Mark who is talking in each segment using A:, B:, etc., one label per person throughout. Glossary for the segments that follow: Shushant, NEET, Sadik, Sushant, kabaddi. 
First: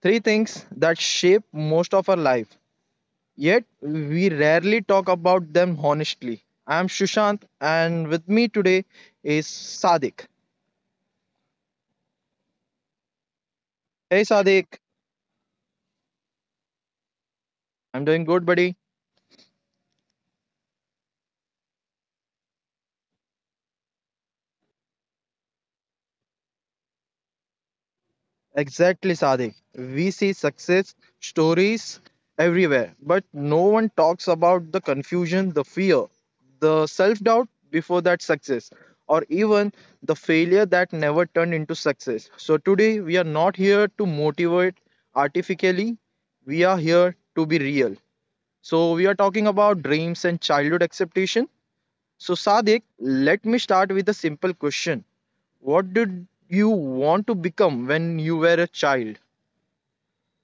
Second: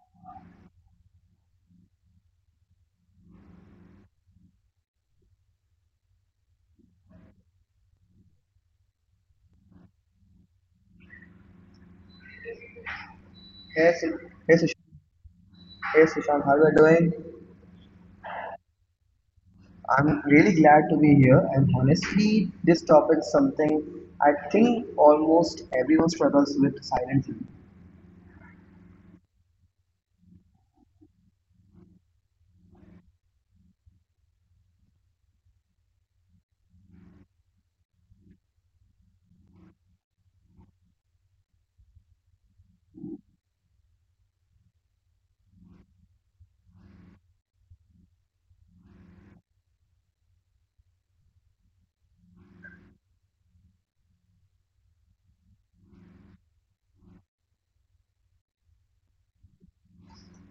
A: Three things that shape most of our life, yet we rarely talk about them honestly. I'm Shushant, and with me today is Sadik.
B: Hey, Sil-
A: Hey,
B: hey, Sush-
A: Sadik.
B: hey, Sushant, how are you doing?
A: I'm doing good, buddy.
B: I'm really glad to be here, and honestly, this topic is something I think almost everyone struggles with silently.
A: Exactly, Sadiq. We see success stories everywhere, but no one talks about the confusion, the fear, the self doubt before that success, or even the failure that never turned into success. So, today we are not here to motivate artificially, we are here to be real. So, we are talking about dreams and childhood acceptation. So, Sadiq, let me start with a simple question. What did you want to become when you were a child?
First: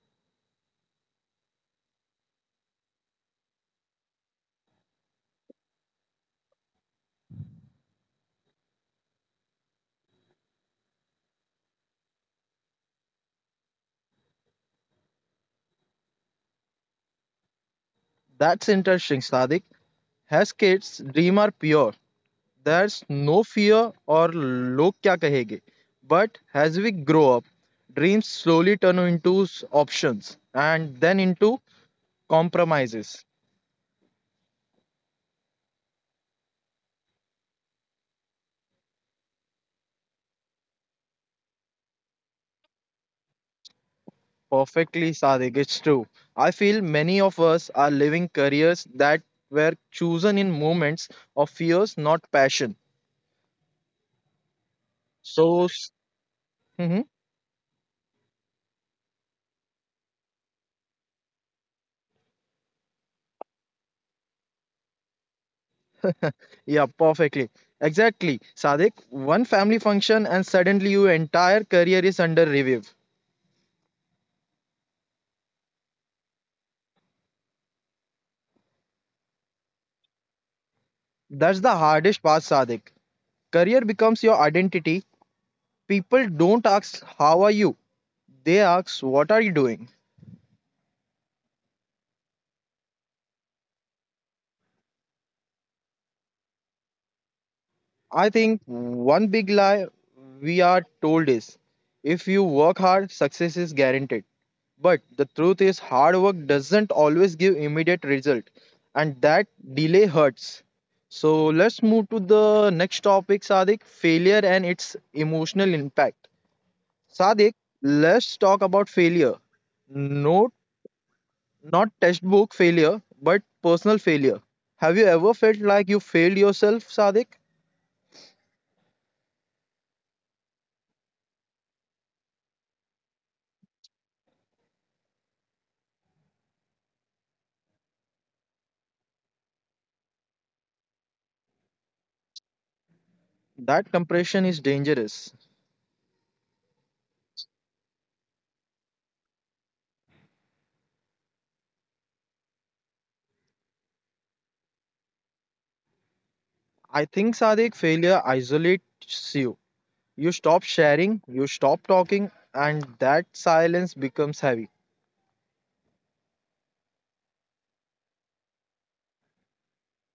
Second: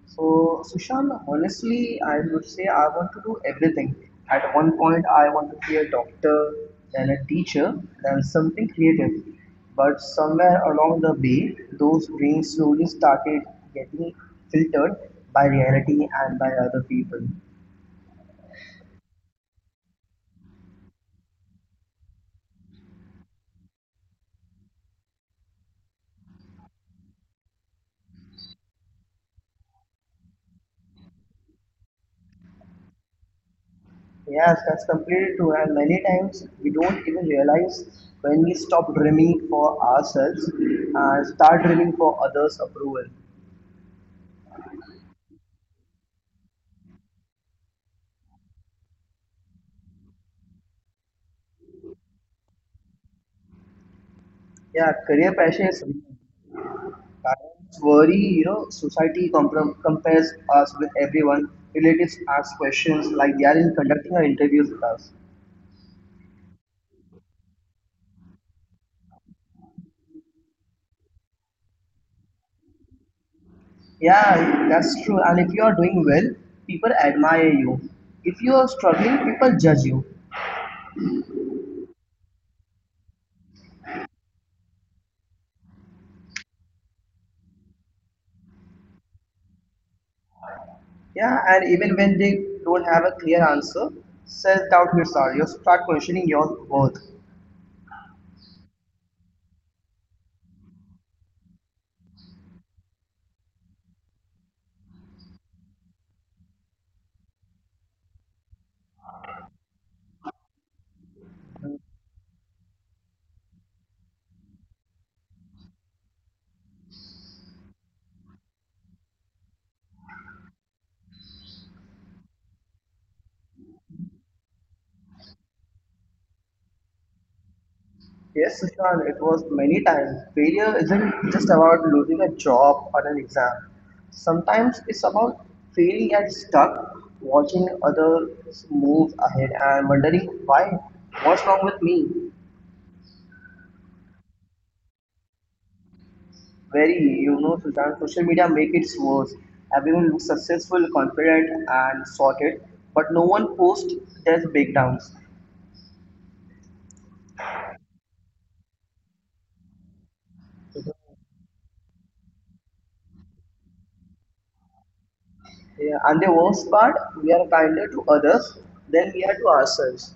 B: So, Sushant, honestly, I would say I want to do everything. At one point, I want to be a doctor, then a teacher, then something creative. But somewhere along the way, those dreams slowly started getting filtered by reality and by other people.
A: That's interesting, Sadik. Has kids dream are pure. There's no fear or log kya kahenge. But as we grow up, dreams slowly turn into options and then into compromises.
B: Yes, that's completely true. And many times we don't even realize when we stop dreaming for ourselves and start dreaming for others' approval.
A: Perfectly, Sadik. It's true. I feel many of us are living careers that were chosen in moments of fears, not passion.
B: Yeah, career
A: So,
B: pressure is real. Parents worry, society comprom compares us with everyone. Relatives ask questions like they are in conducting our interviews with us.
A: yeah, perfectly. Exactly. Sadik, one family function and suddenly your entire career is under review.
B: Yeah, that's true. And if you are doing well, people admire you. If you are struggling, people judge you.
A: That's the hardest part, Sadik. Career becomes your identity. People don't ask how are you? They ask what are you doing?
B: Yeah, and even when they don't have a clear answer, self-doubt hits hard. You start questioning your worth.
A: I think one big lie we are told is if you work hard, success is guaranteed. But the truth is, hard work doesn't always give immediate result, and that delay hurts. So let's move to the next topic, Sadik, failure and its emotional impact. Sadik, let's talk about failure. No, not textbook failure, but personal failure. Have you ever felt like you failed yourself, Sadik?
B: Yes, Sushant, it was many times. Failure isn't just about losing a job or an exam. Sometimes it's about failing and stuck, watching others move ahead and wondering, why, what's wrong with me?
A: That compression is dangerous.
B: Very, Sushant, social media make it worse. Everyone looks successful, confident, and sorted, but no one posts their breakdowns.
A: I think, sadik, failure isolates you. You stop sharing, you stop talking, and that silence becomes heavy.
B: Yeah, and the worst part, we are kinder to others than we are to ourselves.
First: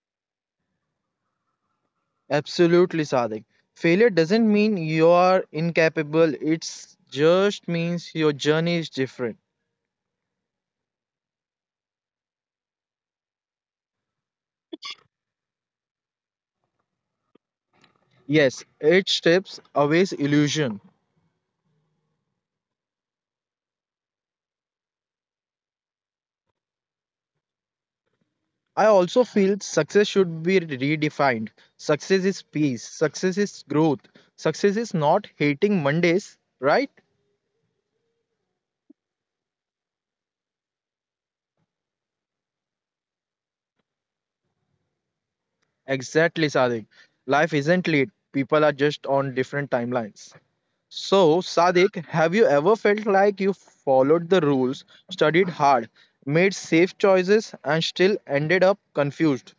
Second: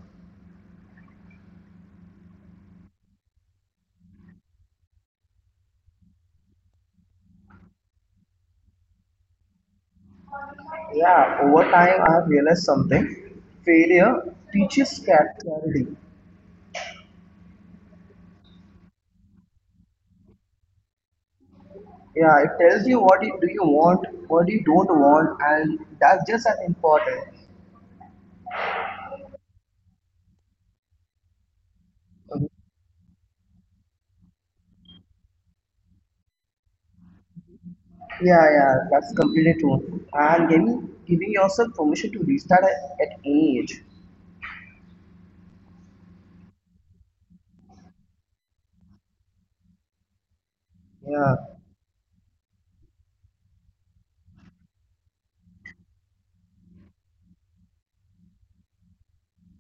A: Absolutely, sadik. Failure doesn't mean you are incapable, it's just means your journey is different.
B: Yeah, over time I have realized something. Failure teaches cat clarity.
A: Yes, it strips away illusion.
B: Yeah, it tells you do you want, what you don't want, and that's just as important.
A: I also feel success should be redefined. Success is
B: Mhm.
A: peace, success is growth, success is not hating Mondays, right?
B: Yeah, yeah, that's completely true. And giving yourself permission to restart at any age.
A: Exactly, Sadik. Life isn't lit. People are just on different timelines.
B: Yeah.
A: So, Sadik, have you ever felt like you followed the rules, studied hard, made safe choices, and still ended up confused?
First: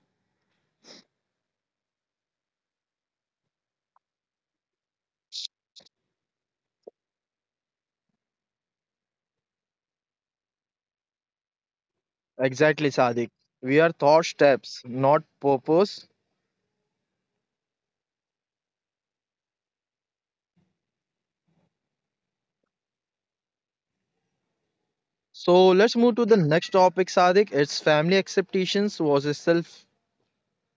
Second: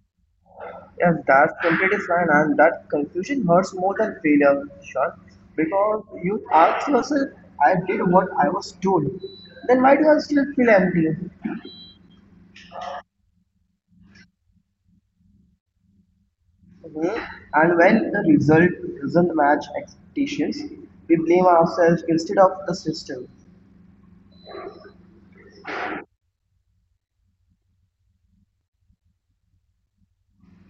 B: Yes, that's completely fine, and that confusion hurts more than failure, Sean, because you ask yourself, I did what I was told, then why do I still feel empty?
A: Exactly, Sadik. We are thought steps, not purpose.
B: Mhm. And when the result doesn't match expectations, we blame ourselves instead of the system.
A: So, let's move to the next topic, Sadik. It's family expectations versus self.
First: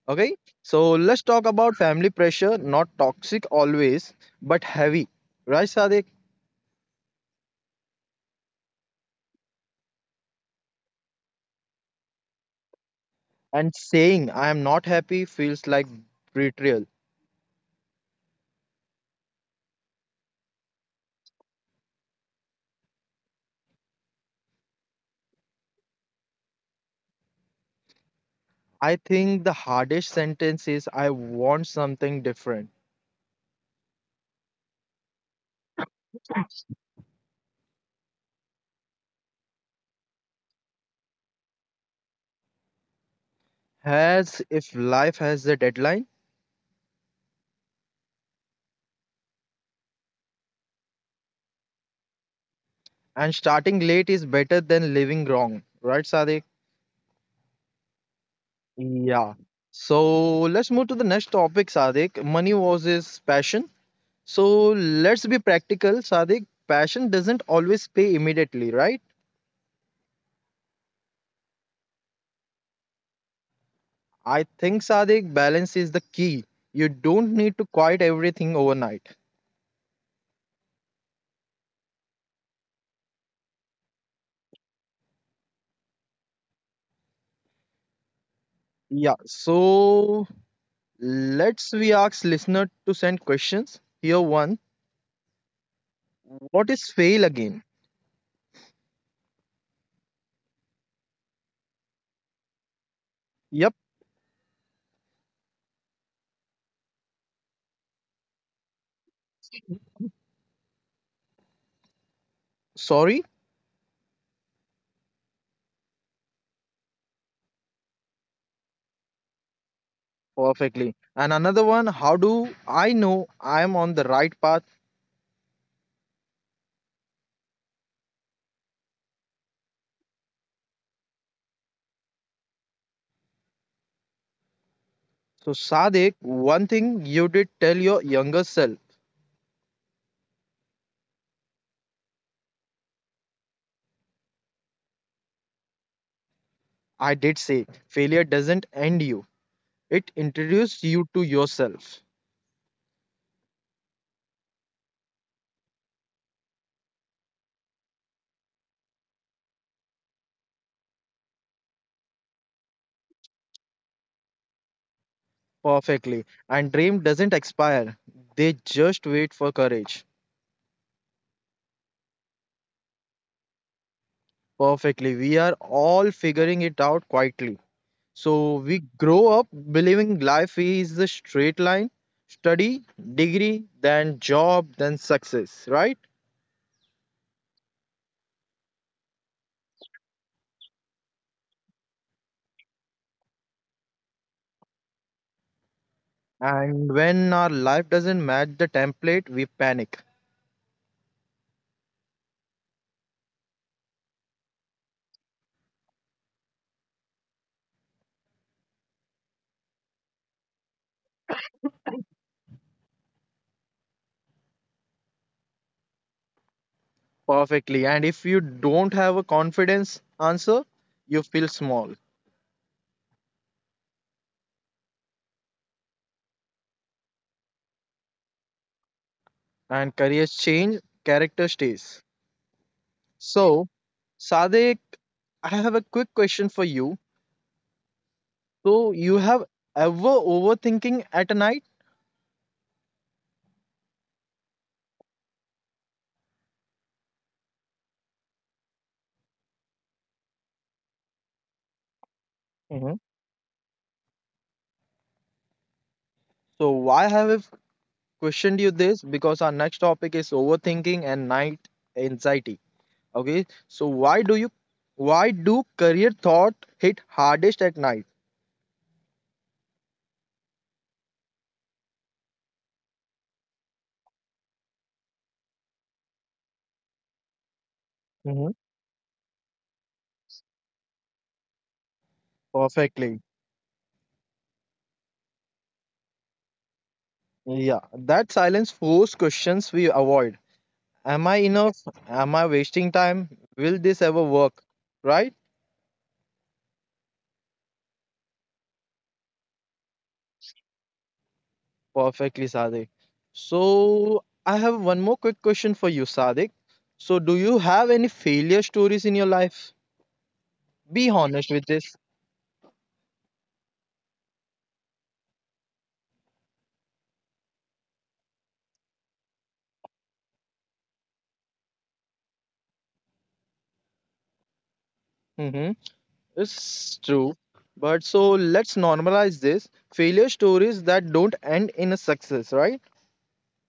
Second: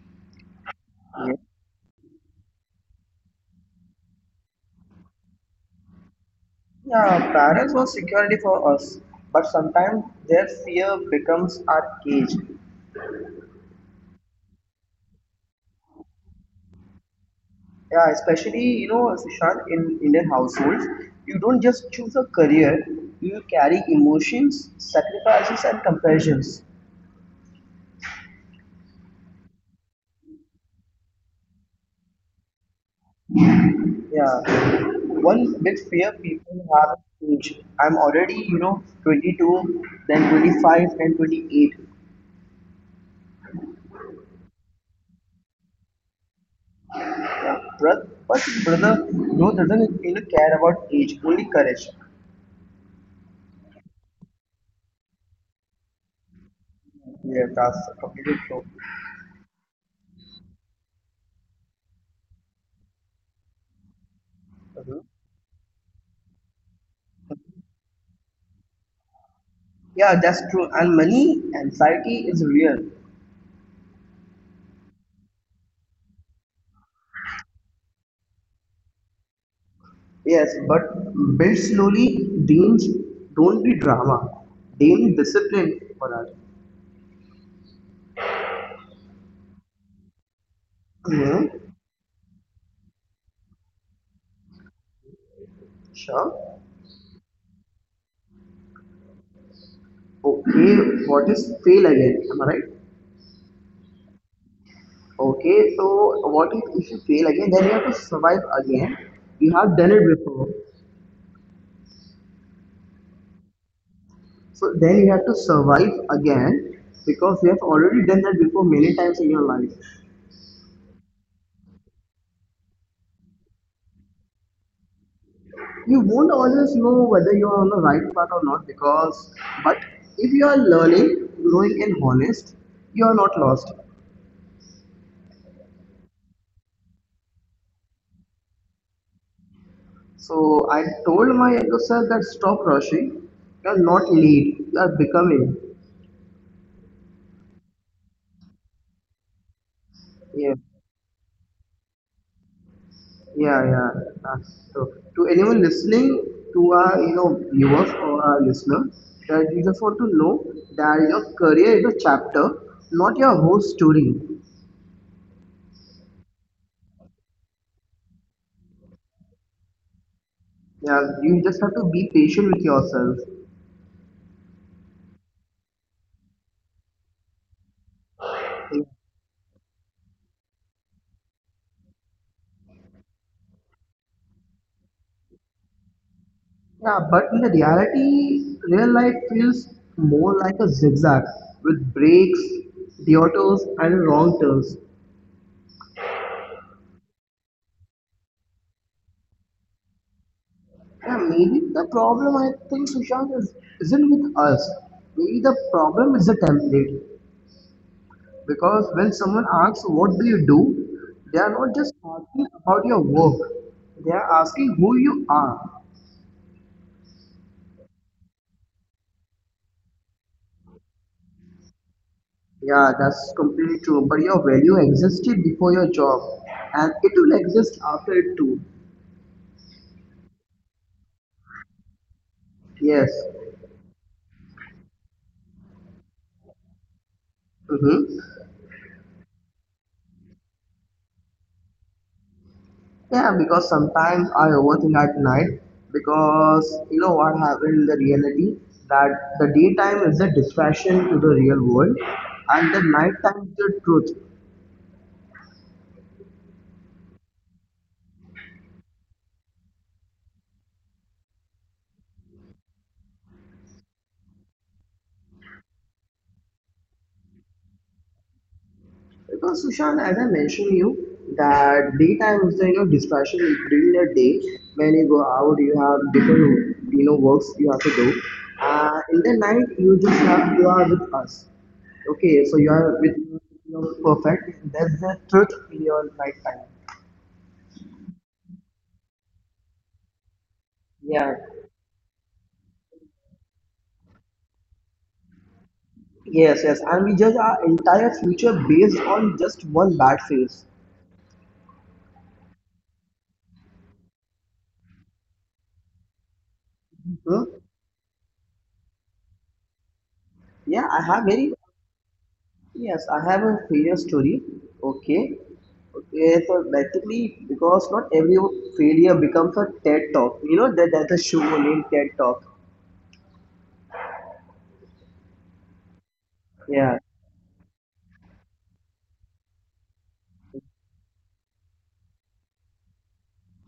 A: Okay, so let's
B: Yeah.
A: talk about family pressure, not toxic always, but heavy. Right, Sadik?
B: Yeah, parents want security for us, but sometimes their fear becomes our cage.
A: And saying I am not happy feels like betrayal.
B: Yeah, especially, Sushant, in Indian households, you don't just choose a career; you carry emotions, sacrifices, and comparisons.
A: I think the hardest sentence is I want something different.
B: Yeah, one big fear people have is age. I'm already 22, then 25, then 28.
A: As if life has a deadline,
B: Yeah, brother, but brother, no doesn't care about age, only courage.
A: and starting late is better than living wrong. Right, Sadik?
B: Yeah, that's completely true.
A: Yeah. So let's move to the next topic, Sadik. Money versus passion. So
B: Mhm.
A: let's be practical, Sadik. Passion doesn't always pay immediately, right?
B: Yeah, that's true. And money anxiety is real.
A: I think, Sadik, balance is the key. You don't need to quit everything overnight.
B: Yes, but build slowly. Dean's don't be drama. Dean discipline for us.
A: Yeah, so
B: Hmm.
A: let's we ask listener to send questions. Here one,
B: Sure.
A: what is fail again?
B: Okay, what is fail again? Am I right?
A: Yep,
B: Okay, so what if you fail again? Then you have to survive again. You have done it before.
A: sorry,
B: So then you have to survive again because you have already done that before many times in your life.
A: perfectly. And another one, how do I know I am on the right path?
B: You won't always know whether you're on the right path or not, because but if you are learning, growing, and honest, you are not lost.
A: So, Sadek, one thing you did tell your younger self.
B: So I told my younger self that stop rushing. You are not late. You are becoming.
A: I did say, failure doesn't end you. It
B: Yeah,
A: introduced you to yourself.
B: yeah, yeah. Uh, so to anyone listening to our viewers or our listener, that you just want to know that your career is a chapter, not your whole story.
A: Perfectly. And dream doesn't expire. They just wait for courage.
B: Yeah, you just have to be patient with yourself.
A: Perfectly. We are all figuring it out quietly. So we grow up believing life is a straight line, study, degree, then job, then success, right?
B: Yeah, but in the reality, real life feels more like a zigzag with breaks, detours, and wrong turns.
A: And when our life doesn't match the template, we panic.
B: Yeah, maybe the problem, I think, Sushant, is isn't with us. Maybe the problem is the template. Because when someone asks what do you do, they are not just asking about your work. They are asking who you are.
A: Perfectly. And if you don't have a confidence answer, you feel small.
B: Yeah, that's completely true. But your value existed before your job, and it will exist after it too.
A: And careers change, character stays.
B: Yes.
A: So, Sadek, I have a quick question for you.
B: Mm-hmm.
A: So, you have ever overthinking at night?
B: Yeah, because sometimes I overthink at night, because what happened in the reality, that the daytime is a distraction to the real world and the
A: Mhm.
B: nighttime is the truth.
A: So, why have questioned you this, because our next topic is overthinking and night anxiety. Okay, so why do career thought hit hardest at night?
B: Because, Sushant, as I mentioned you, that daytime is the distraction during the day, when you go out you have different works you have to do.
A: Hmm.
B: In the night you just have you are with us. Okay, so you are with
A: Perfectly.
B: your perfect. That's the truth in your lifetime.
A: Yeah, that silence force questions we avoid. Am I
B: Yeah.
A: enough? Am I wasting time? Will this ever work? Right?
B: Yes, yes. And we judge our entire future based on just one bad phase.
A: Perfectly, Sadik. So, I have one more quick question for you, Sadik. So, do
B: Hmm?
A: you have any failure stories in your life?
B: Yeah, I
A: Be
B: have
A: honest
B: very
A: with this.
B: yes, I have a failure story. Okay. Okay, so basically because not every failure becomes a TED talk. You know that that's a show named TED Talk.
A: Mm-hmm.
B: Yeah.
A: It's true. But so let's normalize this. Failure stories that don't end in a success, right?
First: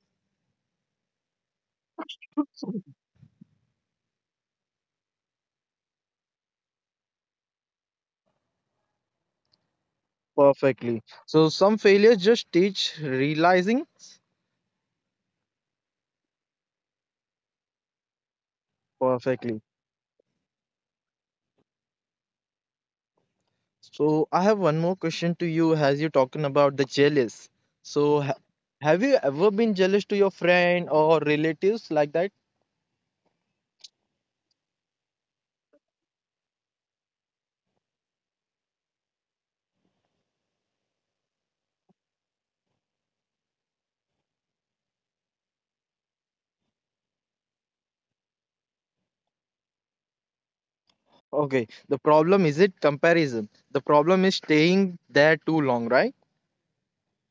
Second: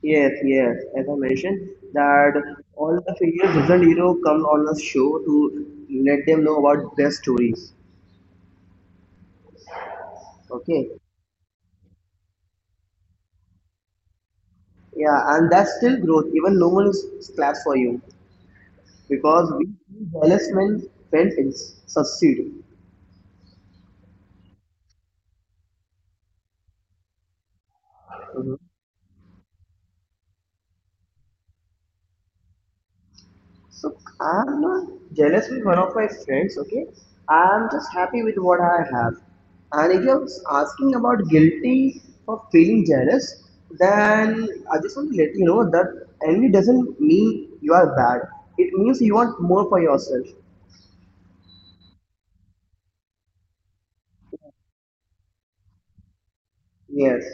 B: Yes, yes. As I mentioned, that all the failures doesn't, come on a show to let them know about their stories. Okay.
A: Perfectly. So some failures just teach realizing
B: Yeah, and that's still growth, even no one is glad for you, because
A: perfectly.
B: we see jealous men friends succeed.
A: So I have one more question to you as you're talking about the jealous. So
B: Mhm.
A: have you ever been jealous to your friend or relatives like that?
B: So I'm not jealous with one of my friends, okay? I'm just happy with what I have. And if you're asking about guilty for feeling jealous, then I just want to let you know that envy doesn't mean you are bad. It means you want more for yourself.
A: Okay. The problem is it comparison. The problem is staying there too long, right?
B: Yes.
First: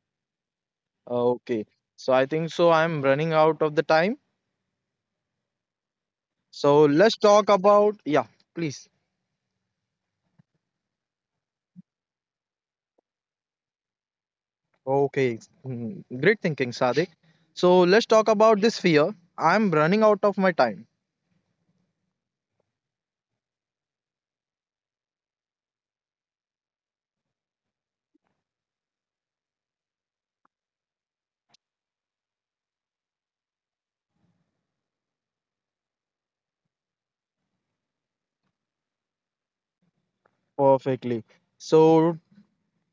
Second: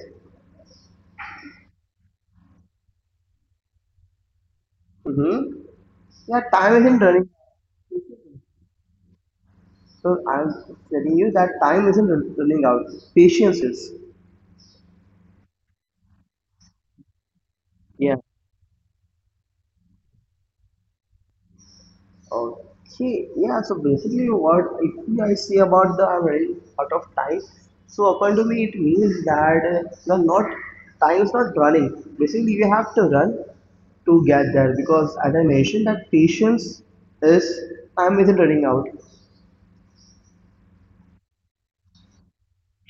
A: Okay. So I think so I'm running out of the time.
B: Mm-hmm. Yeah, time
A: So
B: isn't
A: let's
B: running.
A: talk about yeah, please.
B: So I'm telling you that time isn't running out. Patience is.
A: Okay, great thinking, Sadik. So let's
B: Yeah.
A: talk about this fear. I'm running out of my time.
B: Okay. Yeah. So basically, what if I say about the I'm running out of time? So according to me, it means that you're not time is not running. Basically, you have to run to get there because as I mentioned, that patience is time isn't running out.
A: Perfectly. So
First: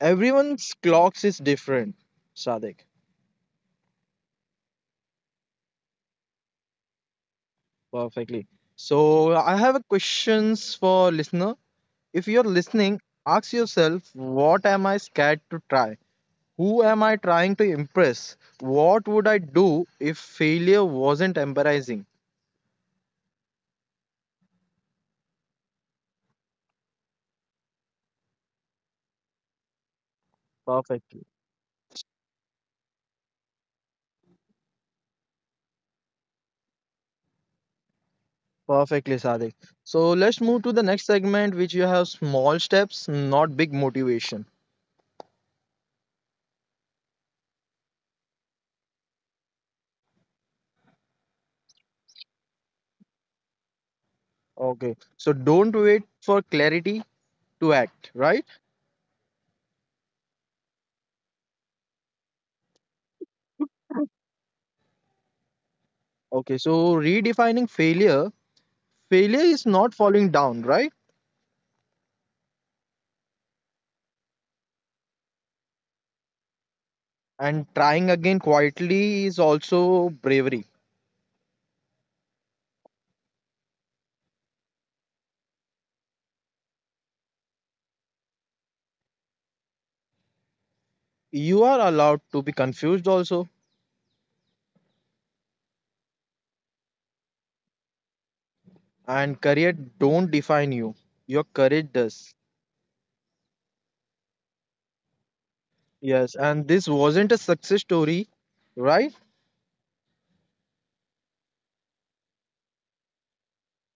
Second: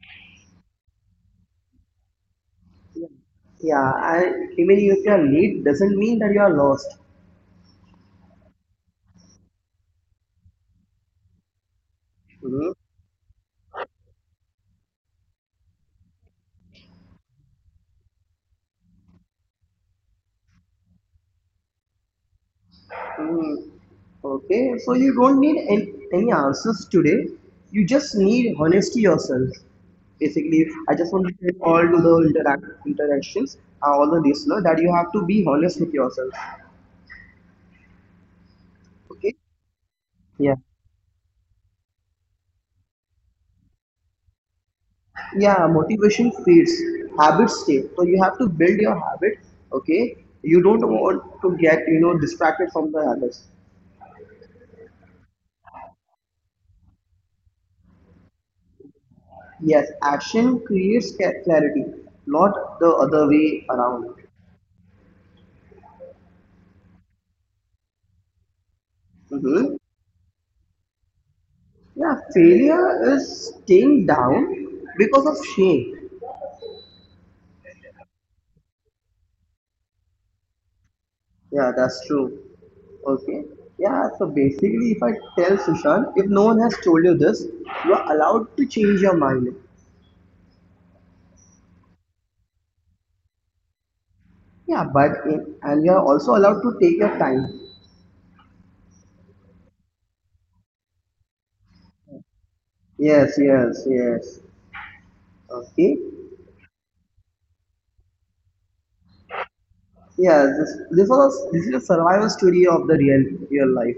A: everyone's clocks is different, Sadik.
B: Yeah. And remaining if you are late doesn't mean that you are lost.
A: Perfectly. So I have a questions for listener. If you're
B: Hmm.
A: listening, ask yourself, what am I scared to try? Who am I trying to impress? What would I do if failure wasn't embarrassing?
B: Mm, Okay, so you don't need any answers today. You just need honesty yourself. Basically, I
A: Perfect.
B: just want to say all to the interactions, all the listener, that you have to be honest with yourself.
A: Perfectly,
B: Okay.
A: Sadik. So let's
B: Yeah.
A: move to the next segment, which you have small steps, not big motivation.
B: Yeah. Motivation fades. Habits stay. So you have to build your habit. Okay. You don't want to get distracted from the habits.
A: Okay. So don't wait for clarity to act, right?
B: Yes. Action creates clarity, not the other way around.
A: Okay. So redefining failure. Failure
B: Mm-hmm.
A: is not falling down, right?
B: Yeah, failure is staying down because of shame.
A: And trying again quietly is also bravery.
B: Yeah, that's true. Okay. Yeah, so basically, if I tell Sushant, if no one has told you this, you are allowed to change your mind.
A: You are allowed to be confused also.
B: Yeah, but and you are also allowed to take your time.
A: And career don't define you. Your courage does.
B: Yes, yes, yes. Okay.
A: Yes. And this wasn't a success story, right?
B: Yeah, this is a survival story of the real life.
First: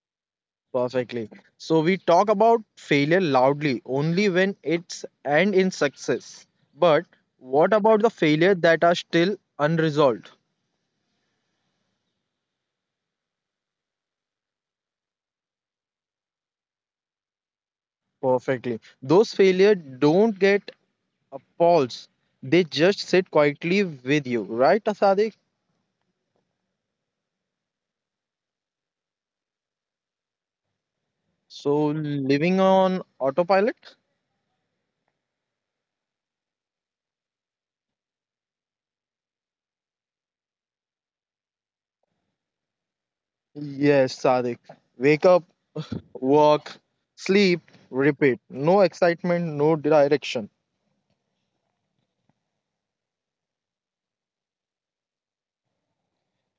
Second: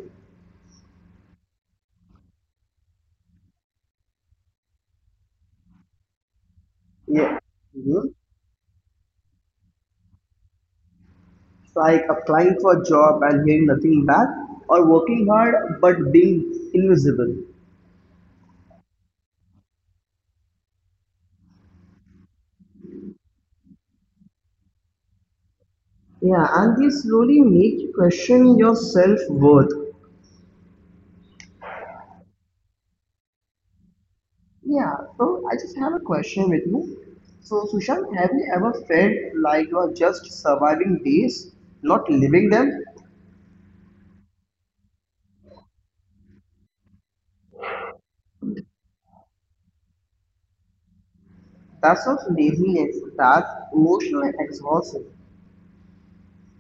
A: Perfectly. So we talk about failure loudly only when it's and in success. But
B: Yeah.
A: what about the
B: Mhm.
A: failure that are still unresolved?
B: It's like applying for a job and hearing nothing back, or working hard but being invisible.
A: Perfectly. Those failure don't get appalls. They just sit quietly with you, right, Sadik?
B: Yeah, and they slowly make you question your self worth.
A: So living on autopilot?
B: Yeah, so I just have a question with you. So, Sushant, have you ever felt like you are just surviving days, not living them?
A: Yes, Sadik. Wake up, work, sleep, repeat. No excitement, no direction.
B: That's not laziness, that's emotional exhaustion.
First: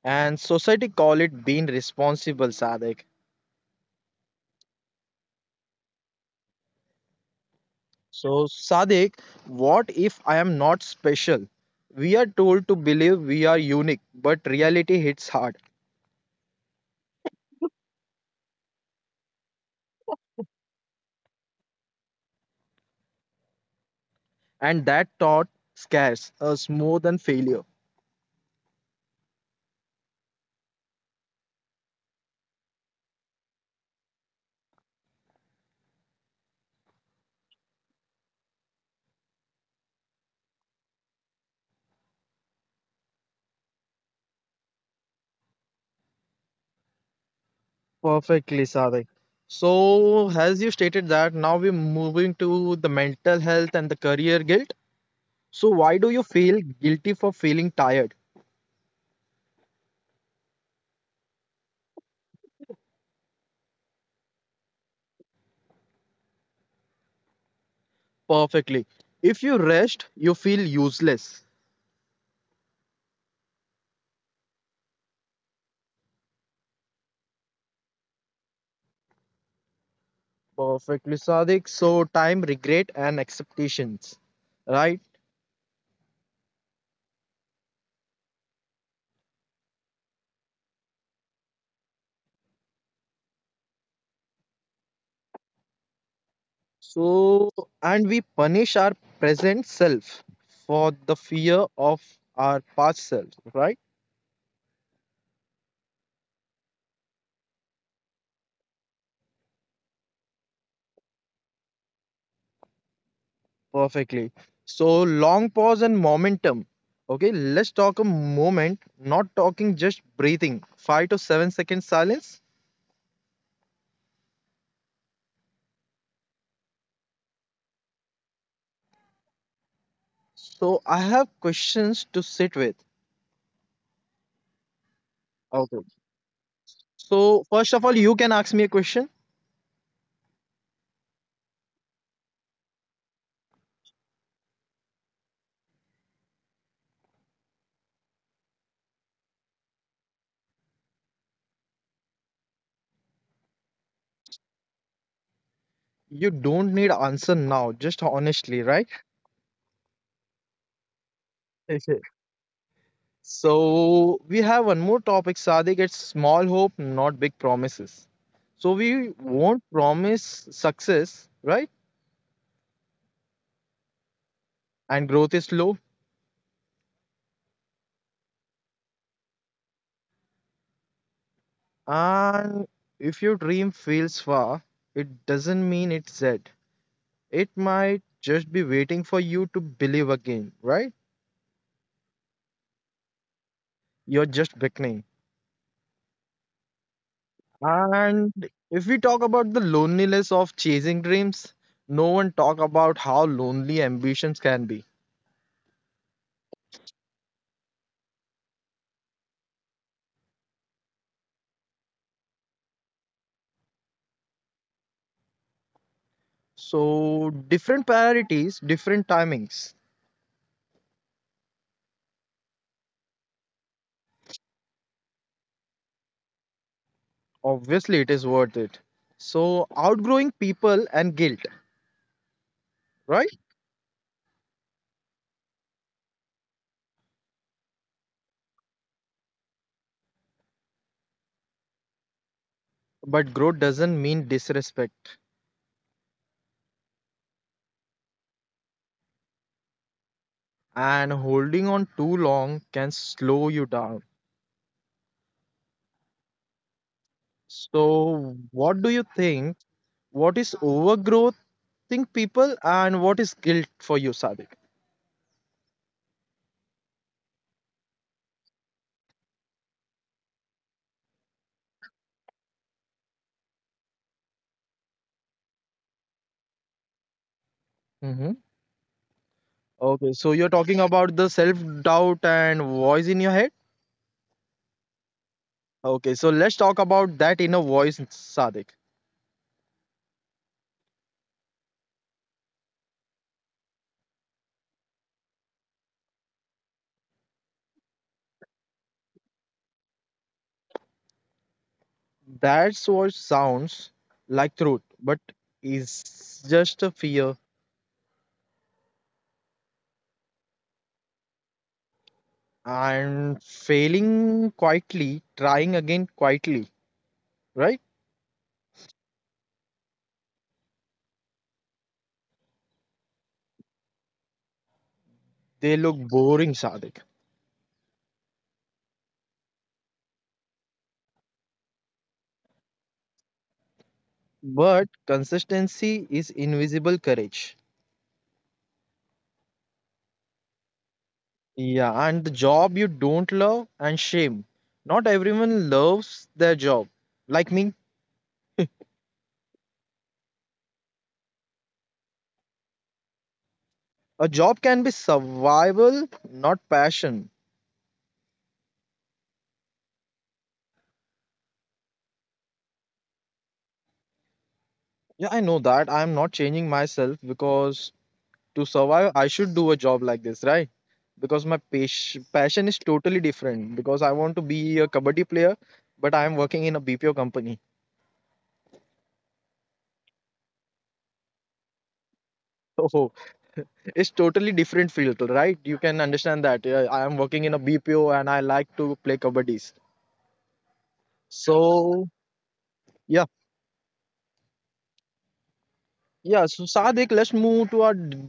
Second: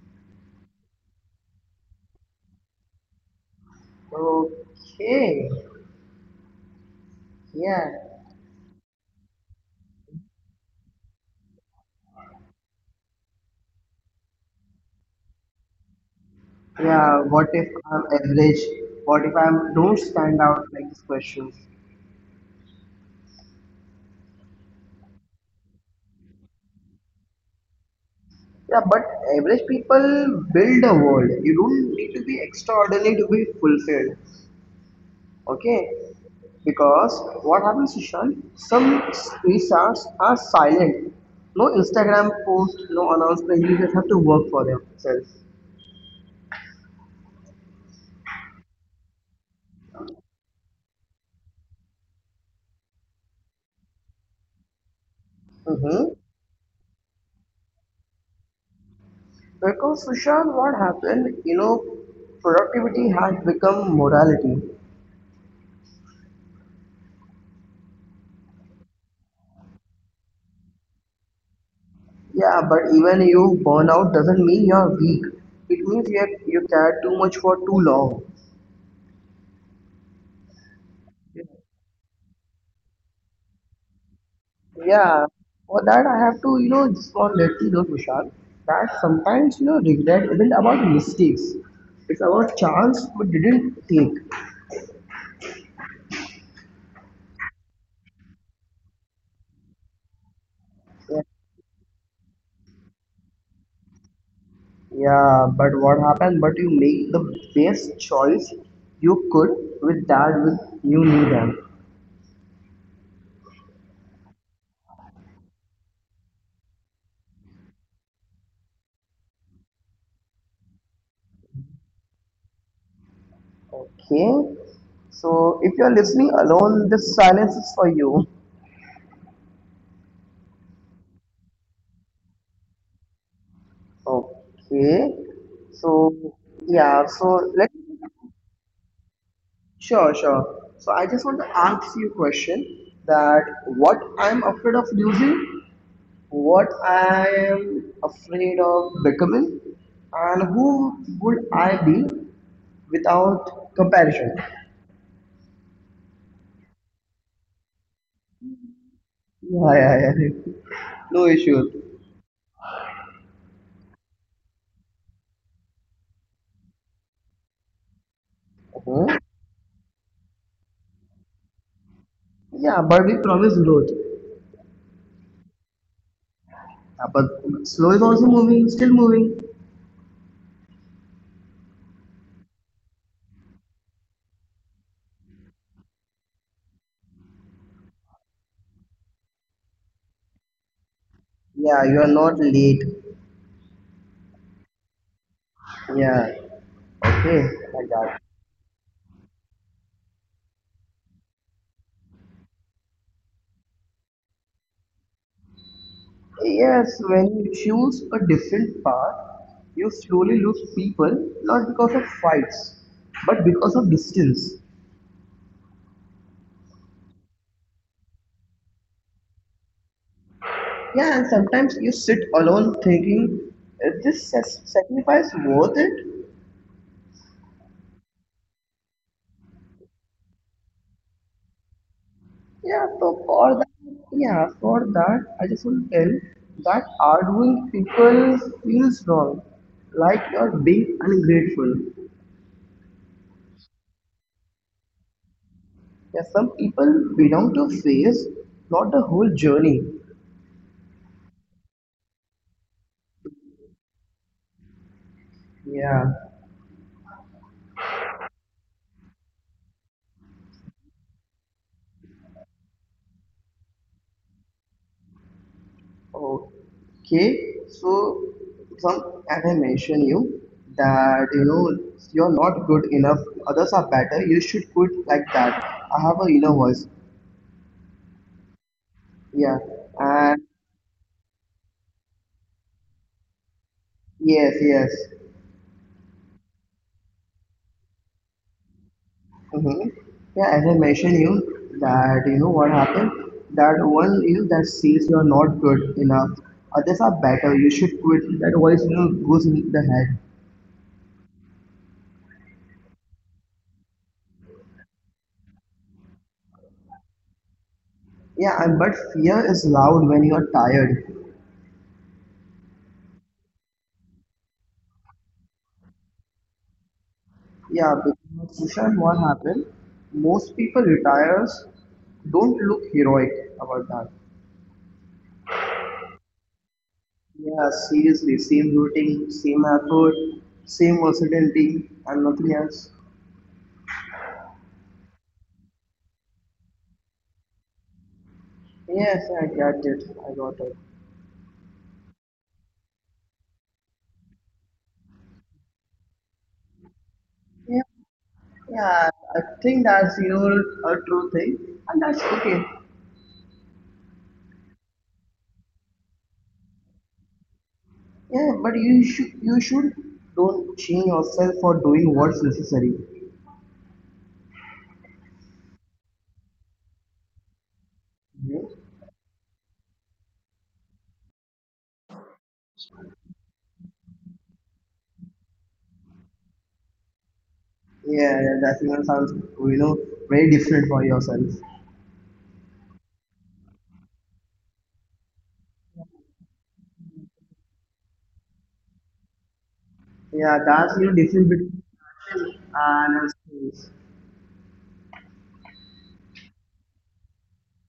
A: And society call it being responsible, Sadik.
B: Okay, yeah,
A: So, Sadiq, what if I am not special? We are told to believe we are unique, but reality hits hard,
B: yeah, what if I'm average? What if I don't stand out like these questions?
A: and that thought scares us more than failure.
B: Yeah, but average people build a world. You don't need to be extraordinary to be fulfilled. Okay, because what happens, Ishan, some resorts are silent. No Instagram post, no announcement. You just have to work for themselves.
A: Perfectly, Sadik. So, as you stated that, now we're moving to the mental health and the career guilt. So, why do
B: Mm-hmm.
A: you feel guilty for feeling tired?
B: Because, Sushant, what happened, productivity has become morality.
A: Perfectly. If you rest, you feel useless.
B: Yeah, but even you burn out doesn't mean you're weak. It means you cared too much for too long.
A: Perfectly, Sadiq. So, time, regret, and expectations. Right?
B: Yeah, for that I have to, just want to let you know, Tushar, that sometimes, regret isn't about mistakes. It's about chance we didn't take.
A: So, and we punish our present self for the
B: Yeah.
A: fear of our past self, right?
B: Yeah, but what happened? But you made the best choice you could with that with you knew them.
A: Perfectly. So, long pause and momentum. Okay, let's talk a moment, not talking, just breathing. 5 to 7 seconds silence.
B: Okay. So if you're listening alone, this silence is for you.
A: So, I have questions to sit with.
B: Okay.
A: Okay.
B: So yeah,
A: So,
B: so
A: first of
B: let
A: all, you can ask me a question.
B: Sure, sure. So I just want to ask you a question that what I'm afraid of losing, what I am afraid of becoming, and who would I be without comparison?
A: You don't need answer now, just honestly, right?
B: Yeah, yeah, yeah. No issues.
A: So we have one more topic, Sadiq. It's small hope, not big promises. So we
B: Uh-huh.
A: won't promise success, right?
B: Yeah, but we promise growth.
A: And growth is slow.
B: But slow is also moving, still moving.
A: And if your dream feels far, it doesn't mean it's dead. It might just be waiting for you to believe again, right?
B: Yeah, you are not late.
A: You're just beginning.
B: Yeah. Okay, I got.
A: And if we talk about the loneliness of chasing dreams, no one talk about how lonely ambitions can be.
B: Yes, when you choose a different path, you slowly lose people not because of fights, but because of distance.
A: So, different priorities, different timings.
B: Yeah, and sometimes you sit alone thinking, is this sacrifice worth it?
A: Obviously, it is worth it. So, outgrowing people and guilt,
B: Yeah, so
A: right?
B: for that, I just want to tell that arguing people feels wrong, like you're being ungrateful.
A: But growth doesn't mean disrespect,
B: Yeah, some people belong to a phase, not the whole journey.
A: and holding on too long can slow you down.
B: Yeah.
A: So, what do you think? What is overgrowth, think people, and what is guilt for you, Sadik?
B: Okay, so some, as I mentioned you, that you're not good enough, others are better, you should quit like that. I have a inner voice.
A: Hmm.
B: Yeah,
A: Okay, so you're
B: and
A: talking about the self doubt and voice in your head.
B: yes, yes.
A: Okay, so let's talk about that inner voice, Sadik.
B: Mm-hmm. Yeah, as I mentioned you that you know what happened. That one, that says you're not good enough, others are better, you should quit. That voice goes in the head.
A: That's what sounds like truth, but is just a fear
B: Yeah, and but fear is loud when you are tired.
A: and failing quietly, trying again quietly, right?
B: Yeah, because Kushan, what happened? Most people retires don't look heroic about that.
A: They look boring, Sadik.
B: Yeah, seriously, same routine, same effort, same versatility, and nothing else.
A: But consistency is invisible courage.
B: Yes, I got it. I got it.
A: Yeah, and the job you don't love and shame. Not everyone loves their job. Like me,
B: Yeah, yeah. I think that's your a true thing, and that's okay.
A: a job can be survival, not passion.
B: Yeah, but you should don't change yourself for doing what's necessary.
A: Yeah, I know that. I'm not changing myself because to
B: Yeah,
A: survive I should do a job like this, right? Because my passion is totally different, because I want to be a kabaddi player, but I am working in a bpo company.
B: yeah, that even sounds you know very different for yourself.
A: So it's totally different field, right? You can understand that. I am working in a bpo and I like to play kabaddis.
B: Yeah, that's the difference
A: So
B: between passion and stress.
A: yeah, yeah, so sadik let's move to our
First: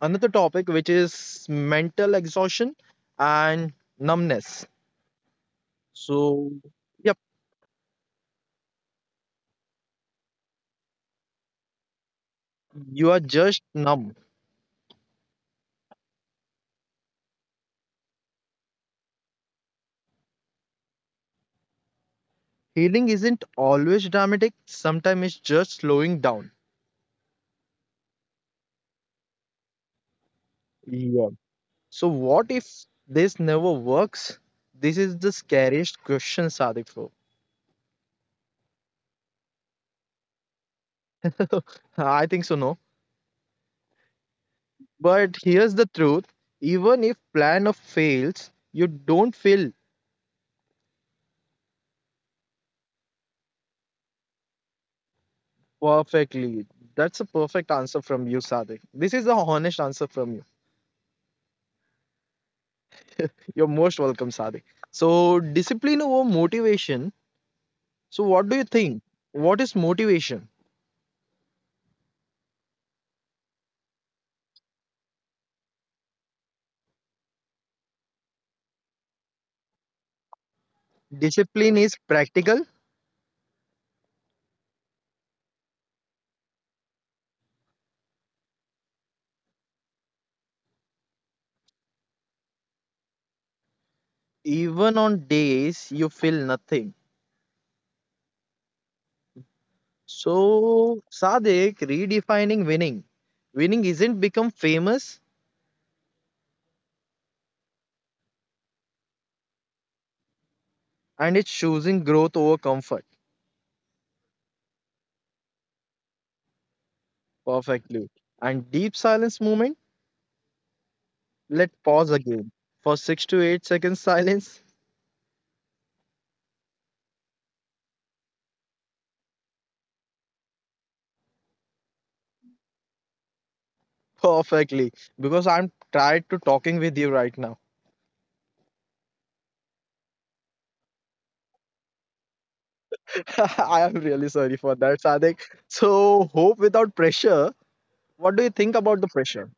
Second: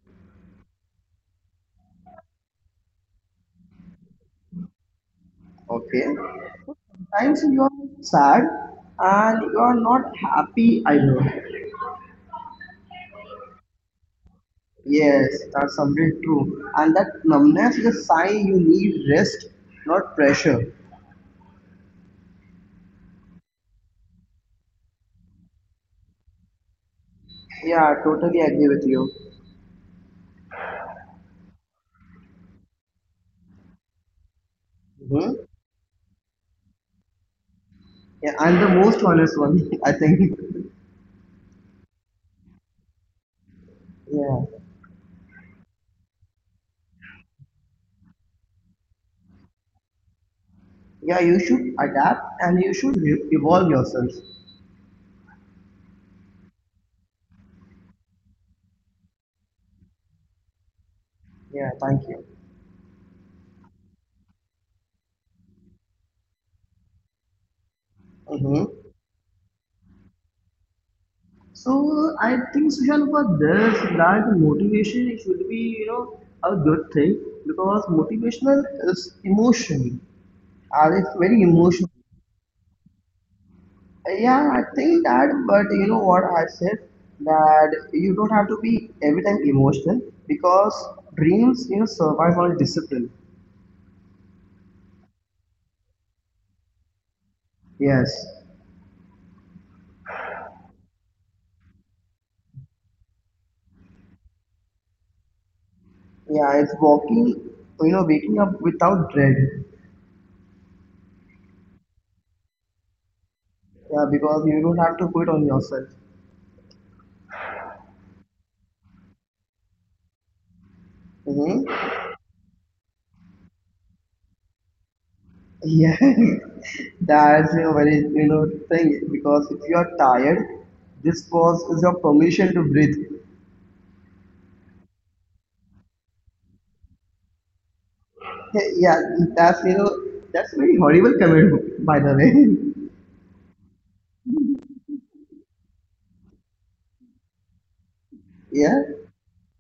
A: another topic, which is mental exhaustion and numbness.
B: Okay.
A: So yep,
B: Sometimes you are sad and you are not happy either.
A: you are just numb.
B: Yes, that's somewhat true. And that numbness is a sign you need rest, not pressure.
A: Healing isn't always dramatic, sometimes it's just slowing down.
B: Yeah, totally agree with you.
A: Yeah. So, what if this never works? This is the
B: hmm
A: scariest question, Sadifro.
B: Yeah, I'm the most honest one, I think.
A: I think so, no.
B: Yeah.
A: But here's the truth, even if plan of fails, you don't fail
B: Yeah, you should adapt and you should evolve yourself.
A: perfectly. That's a perfect answer from you, Sadik. This is the honest answer from you.
B: Yeah, thank you.
A: You're most welcome, Sadik. So, discipline over motivation. So, what
B: Mm-hmm.
A: do you think? What is motivation?
B: So I think Sushant for this that motivation it should be a good thing because motivational is emotion and it's very
A: Discipline
B: emotional.
A: is practical,
B: Yeah, I think that, but you know what I said that you don't have to be every time emotional because dreams survive on discipline.
A: even on days you feel nothing.
B: Yes.
A: So, Sadik, redefining winning. Winning isn't become famous,
B: Yeah, it's walking you know waking up without dread.
A: and it's choosing growth over comfort.
B: Yeah, because you don't have to quit on yourself.
A: Perfectly. And deep silence movement, let
B: Mm-hmm.
A: pause again for 6 to 8 seconds silence.
B: Yeah, that's a very thing because if you are tired, this pause is your permission to breathe.
A: Perfectly. Because I'm tired to talking with you right now.
B: Yeah, that's you know that's very horrible comment by the way.
A: I am really sorry for that, Sadik. So, hope without pressure. What do you think
B: Yeah,
A: about the pressure?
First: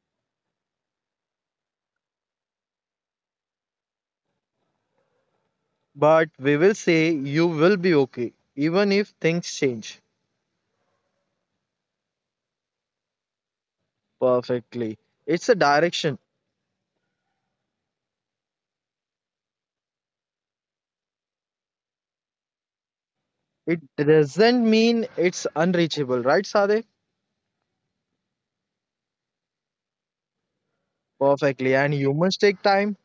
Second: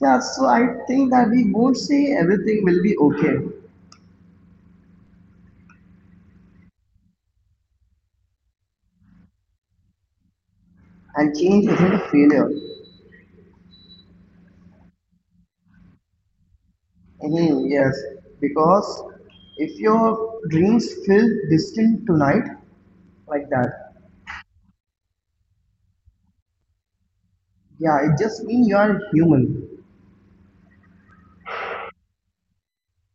B: yeah. So I think that we won't say everything will be okay,
A: But we will say you will be okay, even if things change.
B: and change isn't a failure.
A: Perfectly. It's a direction.
B: Yes, because if your dreams feel distant tonight like that,
A: It doesn't mean it's unreachable, right, Sade?
B: yeah, it just means you are human.
A: Perfectly. And humans take time.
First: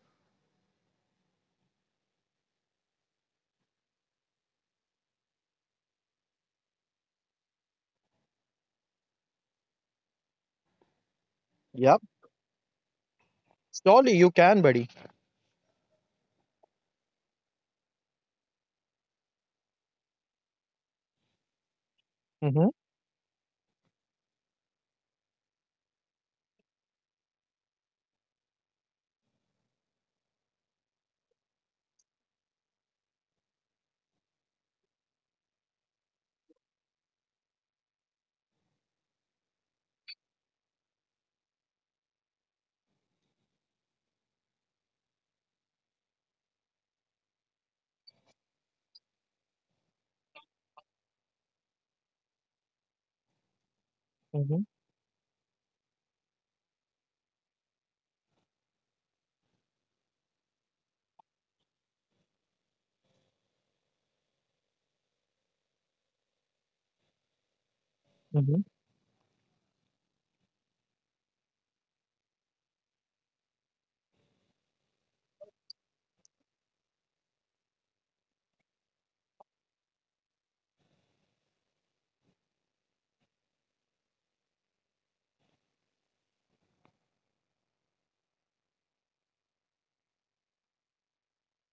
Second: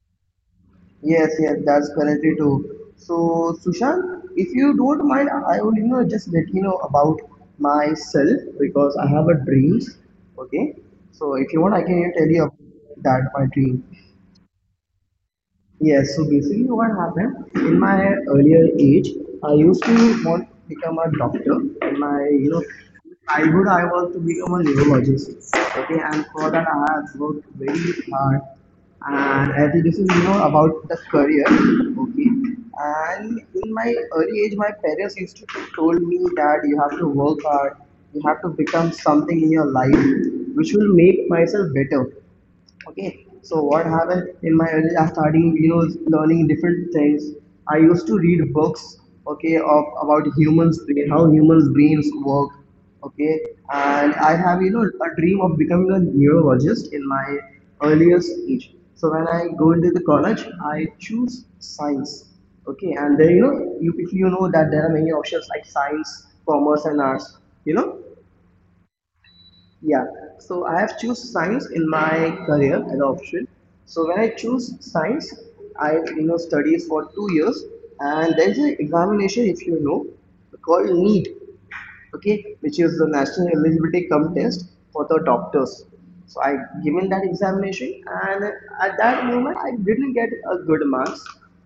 B: Yes, yes, that's currently too. So, Sushant, if you don't mind, I would just let you know about myself because I have a dreams. Okay, so if you want, I
A: Yep.
B: can tell you about that my dream.
A: Surely you can, buddy.
B: Yes, so basically what happened in my earlier age, I used to want to become a doctor. In my
A: Mm-hmm.
B: childhood, I was to become a neurologist. Okay, and for that I have worked very hard. And I think this is about the career. Okay, and in my early age, my parents used to told me that you have to work hard, you have to become something in your life which will make myself better. Okay, so what happened in my early starting videos, learning different things, I used to read books, okay, of about humans brain, how humans brains work, okay, and I
A: Mm-hmm.
B: have a dream of becoming a neurologist in my earlier stage. So when I go into the college, I choose science, okay, and then you if you know that there are many options like science, commerce, and arts, you know
A: Mm-hmm.
B: yeah, so I have choose science in my career as an option. So when I choose science, I studied for 2 years, and there is an examination if you know called NEET, okay, which is the national eligibility cum test for the doctors. So I given that examination, and at that moment I didn't get a good marks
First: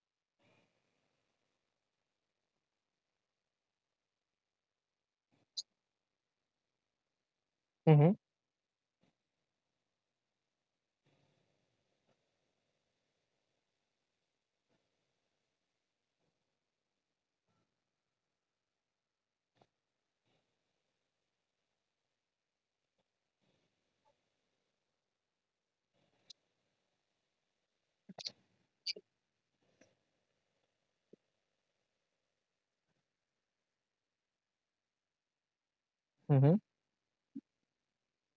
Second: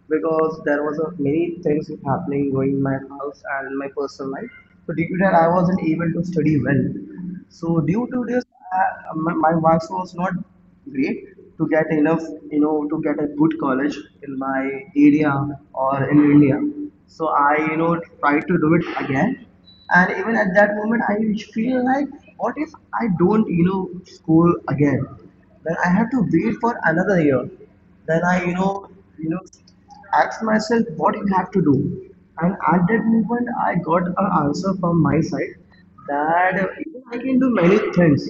B: because there was a, many things happening going in my house and in my personal life. So due to that I wasn't able to study well. So due
A: Mm-hmm.
B: to this my marks was not great to get enough to get a good college in my area or in India. So I tried to do it again, and even at that moment I feel like, what if I don't score again? Then I have to wait for another year. Then I you know ask myself, what you have to do? And at that moment I got an answer from my side
A: Mm-hmm.
B: that I can do many things.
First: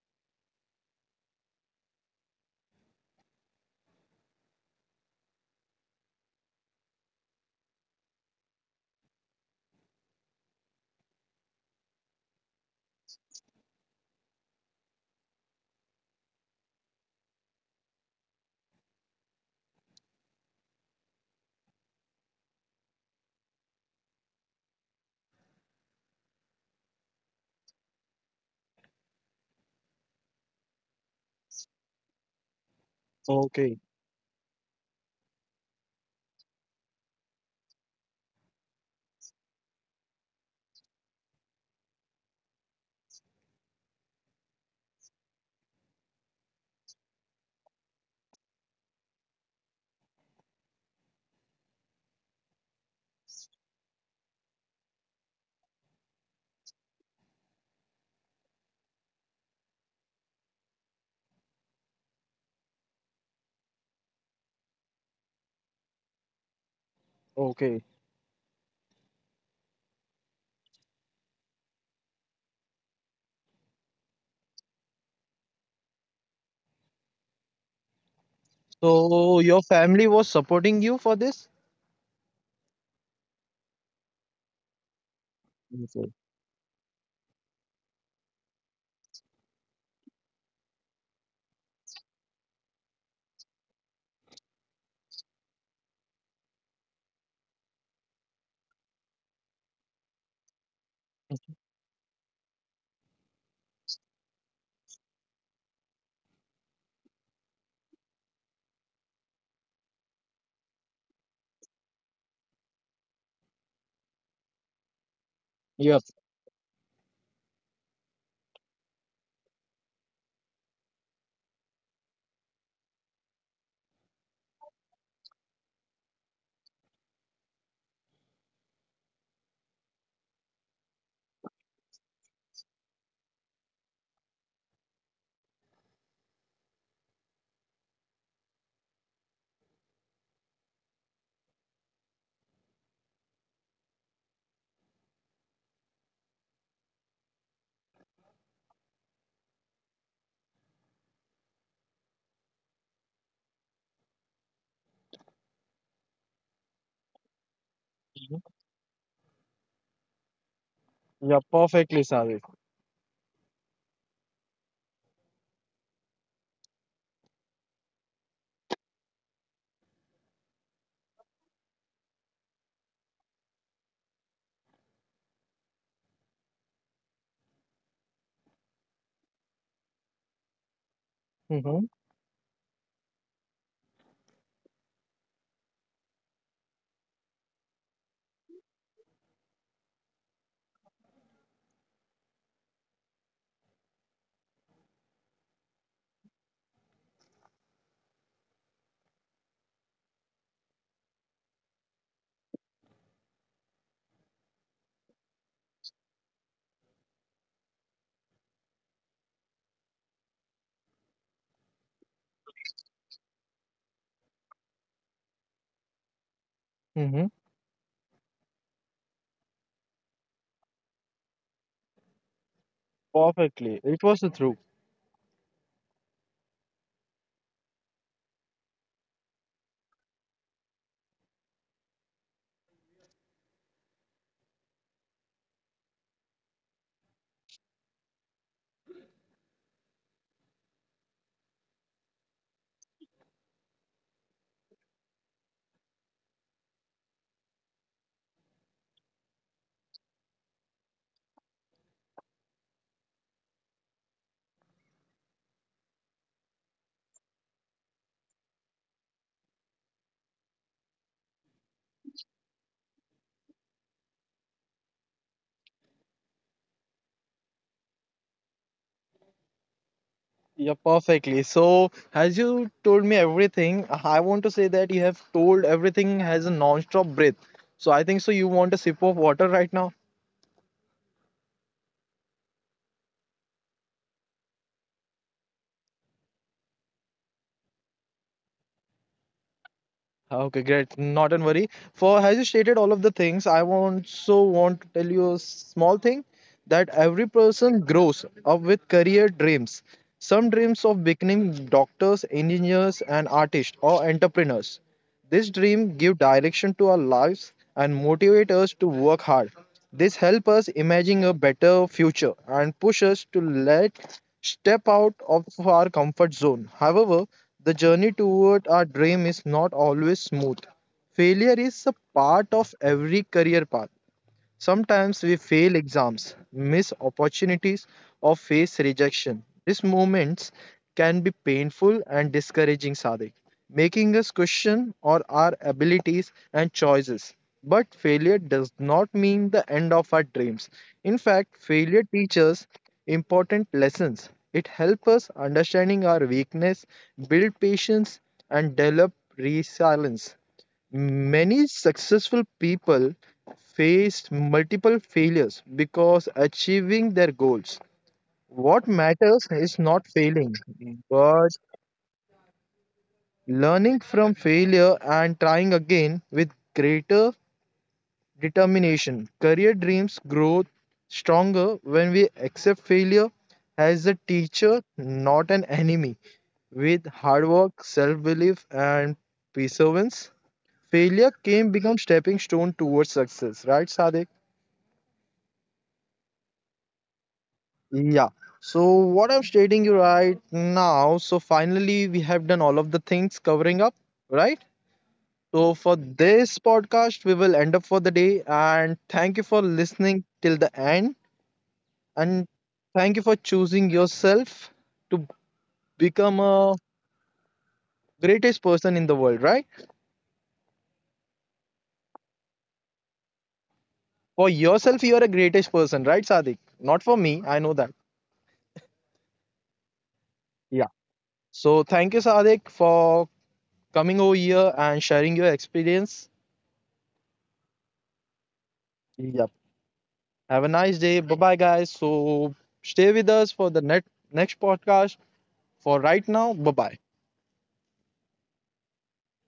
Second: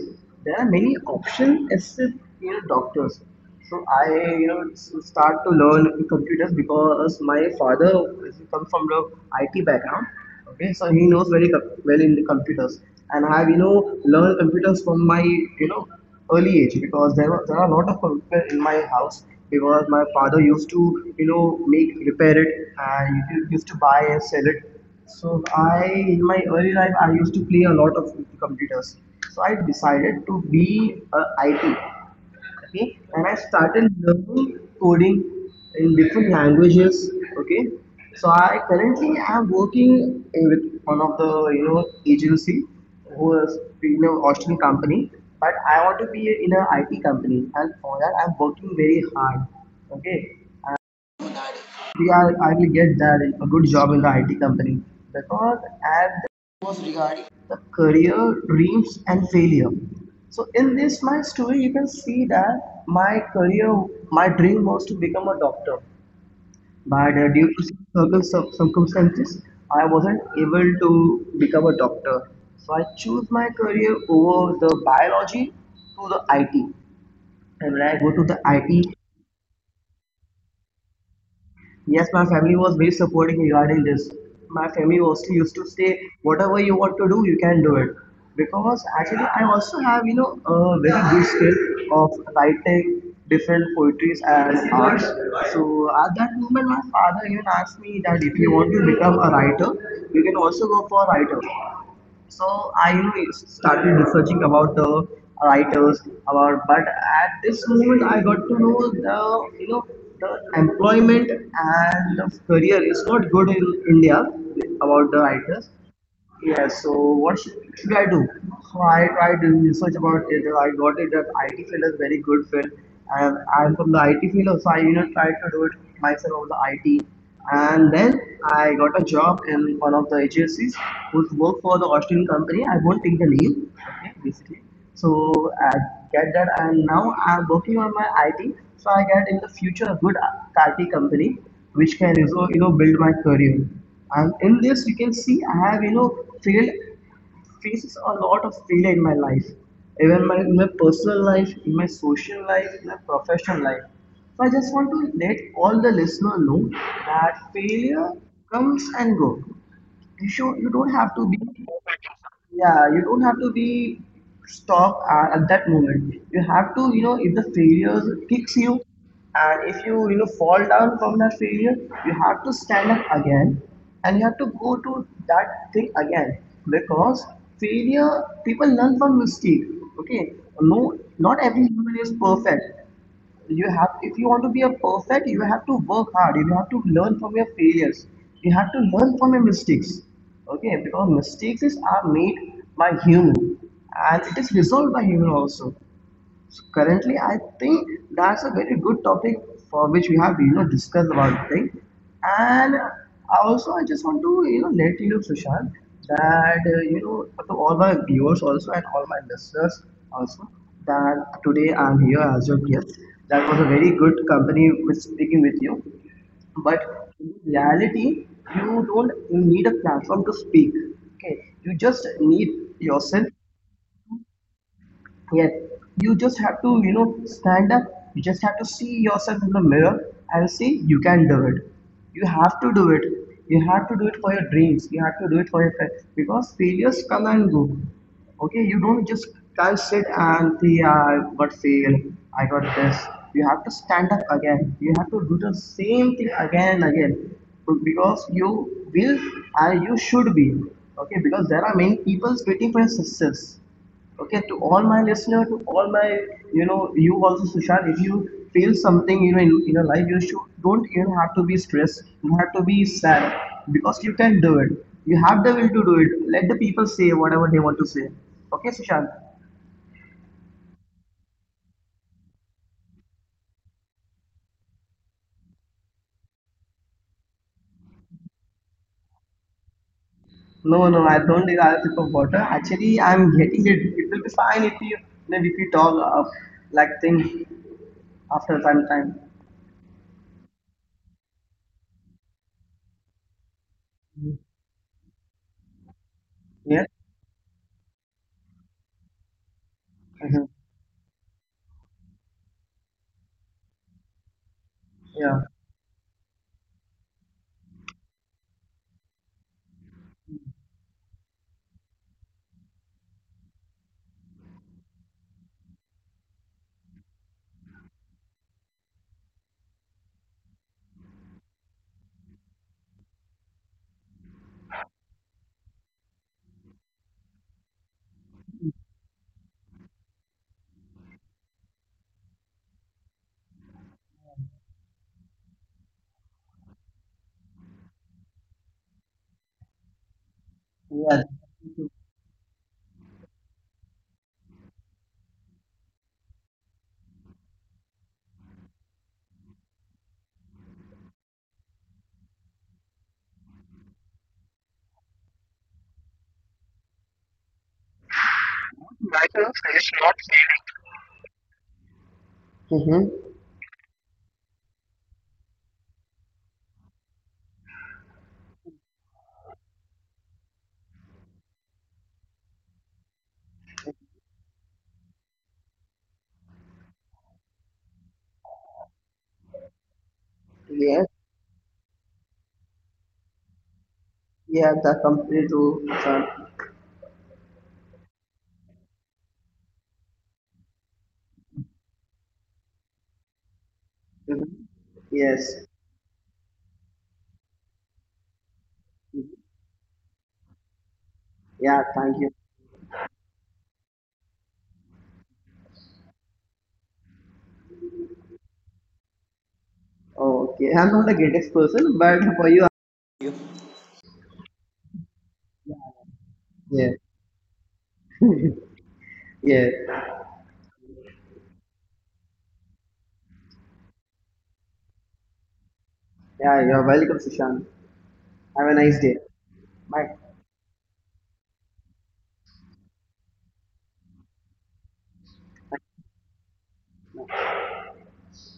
B: There are many options except doctors. So I, start to learn computers because my father comes from the IT background. Okay, so he knows very well in the computers, and I have, learned computers from my, you know, early age because there are a lot of computers in my house because my father used to, you know, make repair it and he used to buy and sell it. So I, in my early life, I used to play a lot of computers. So I decided to be a IT, okay, and I
A: Okay.
B: started learning coding in different languages. Okay, so I currently am working with one of the you know agency who is Austrian company, but I want to be in a IT company, and for that I'm working very hard. Okay, yeah, I will get that a good job in the IT company because as the was regarding the career dreams and failure. So in this my story, you can see that my career, my dream was to become a doctor, but
A: Okay.
B: due to certain circumstances, I wasn't able to become a doctor. So I choose my career over the biology to the IT. And when I go to the
A: So
B: IT,
A: your family was supporting you for this?
B: yes, my family was very supporting regarding this. My family also
A: Okay.
B: used to say, whatever you want to do, you can do it. Because actually, I also have, a very good skill of writing different poetries and arts. So at that moment, my father even asked me that if you want to become a writer, you can also go for a writer. So I started researching about the writers, about, but at this moment I got to know the the employment and the career is not good in India about the
A: Yep.
B: writers. Yeah, so what should I do? So I tried doing research about it. I got it that IT field is very good field, and I'm from the IT field, so I tried to do it myself on the IT. And then I got a job in one of the agencies who work for the Austrian company. I won't take the name, okay, basically. So I get that, and now I'm working on my IT. So I get in the future a good IT company which can build my career, and in this you can see I have failed faces a lot of failure in my life, even in my personal life, in my social life, in my professional life. So I just want to let all the listener know that failure comes and goes. You
A: Yeah,
B: don't have to be,
A: perfectly, Sade.
B: yeah, you don't have to be stop at that moment. You have to if the failures kicks you, and if you you know fall down from that failure, you have to stand up again, and you have to go to that thing again. Because failure, people learn from mistake, okay? No,
A: Mm-hmm.
B: not every human is perfect. You have, if you want to be a perfect, you have to work hard. You have to learn from your failures, you have to learn from your mistakes. Okay, because mistakes are made by human, and it is resolved by human also. So currently, I think that's a very good topic for which we have discussed about the thing. And I also I just want to let you know, Sushant, that to all my viewers also and all my listeners also, that today I'm here as your guest. That was a very good company with speaking with you.
A: Mm-hmm.
B: But in reality, you don't need a platform to speak. Okay, you just need yourself.
A: Perfectly. It was the truth.
B: Yes, you just have to, stand up. You just have to see yourself in the mirror and say, you can do it. You have to do it. You have to do it for your dreams. You have to do it for your because failures come and go. Okay, you don't just can't sit and say, I got fail, I got this. You have to stand up again. You have to do the same thing again and again because you will and you should be. Okay, because there are many people waiting for your success. Okay, to all my listener, to all my, you also, Sushant, if you feel something, in your life, you should, don't even have to be stressed. You have to be sad because you can do it. You have the will to do it. Let the people say whatever they want to say. Okay, Sushant?
A: Yeah, perfectly. So, as you told me everything, I want to say that you have told everything has a non-stop breath. So, I think so you want a sip of water right now?
B: No, no, I don't need another sip of water. Actually, I'm getting it. It will be fine if you, maybe if you talk like things after some time.
A: Okay, great. Not an worry. For as you stated all of the things, I also want to tell you a small thing that every
B: Yeah?
A: person grows up with career dreams. Some dreams
B: Hmm.
A: of becoming doctors, engineers, and artists or entrepreneurs. This
B: Yeah.
A: dream give direction to our lives and motivate us to work hard. This helps us imagine a better future and push us to let step out of our comfort zone. However, the journey toward our dream is not always smooth. Failure is a part of every career path. Sometimes we fail exams, miss opportunities, or face rejection. These moments can be painful and discouraging, Sadik, making us question or our abilities and choices. But failure does not mean the end of our dreams. In fact,
B: Yeah.
A: failure teaches important lessons. It helps us understanding our weakness, build patience, and develop resilience. Many successful people faced multiple failures because achieving their goals. What matters is
B: Matter
A: not
B: is
A: failing,
B: not
A: but
B: feeling.
A: learning from failure and trying again with greater determination. Career dreams grow stronger when we accept failure as a teacher, not an enemy. With hard work, self belief, and perseverance, failure
B: Yes,
A: can become stepping stone towards success, right, Sadik?
B: yeah, the company to
A: Yeah. So what I'm stating you right now, so finally we have done all of the things covering up, right?
B: the
A: So for
B: yes,
A: this podcast, we will end up for the day, and thank you for listening till the end
B: yeah,
A: and
B: thank you.
A: thank you for choosing yourself to become a greatest person in the world, right?
B: Okay, I'm not the greatest person, but for you,
A: For yourself, you are a greatest person, right, Sadik? Not for me,
B: yeah,
A: I know that.
B: yeah,
A: Yeah. So thank you, Sadik, for coming over here and sharing your experience.
B: yeah, you're welcome, Sushant. Have a
A: Yep.
B: nice day.
A: Have a
B: Bye.
A: nice day. Bye bye, guys. So stay with us for the next podcast. For right now, bye bye.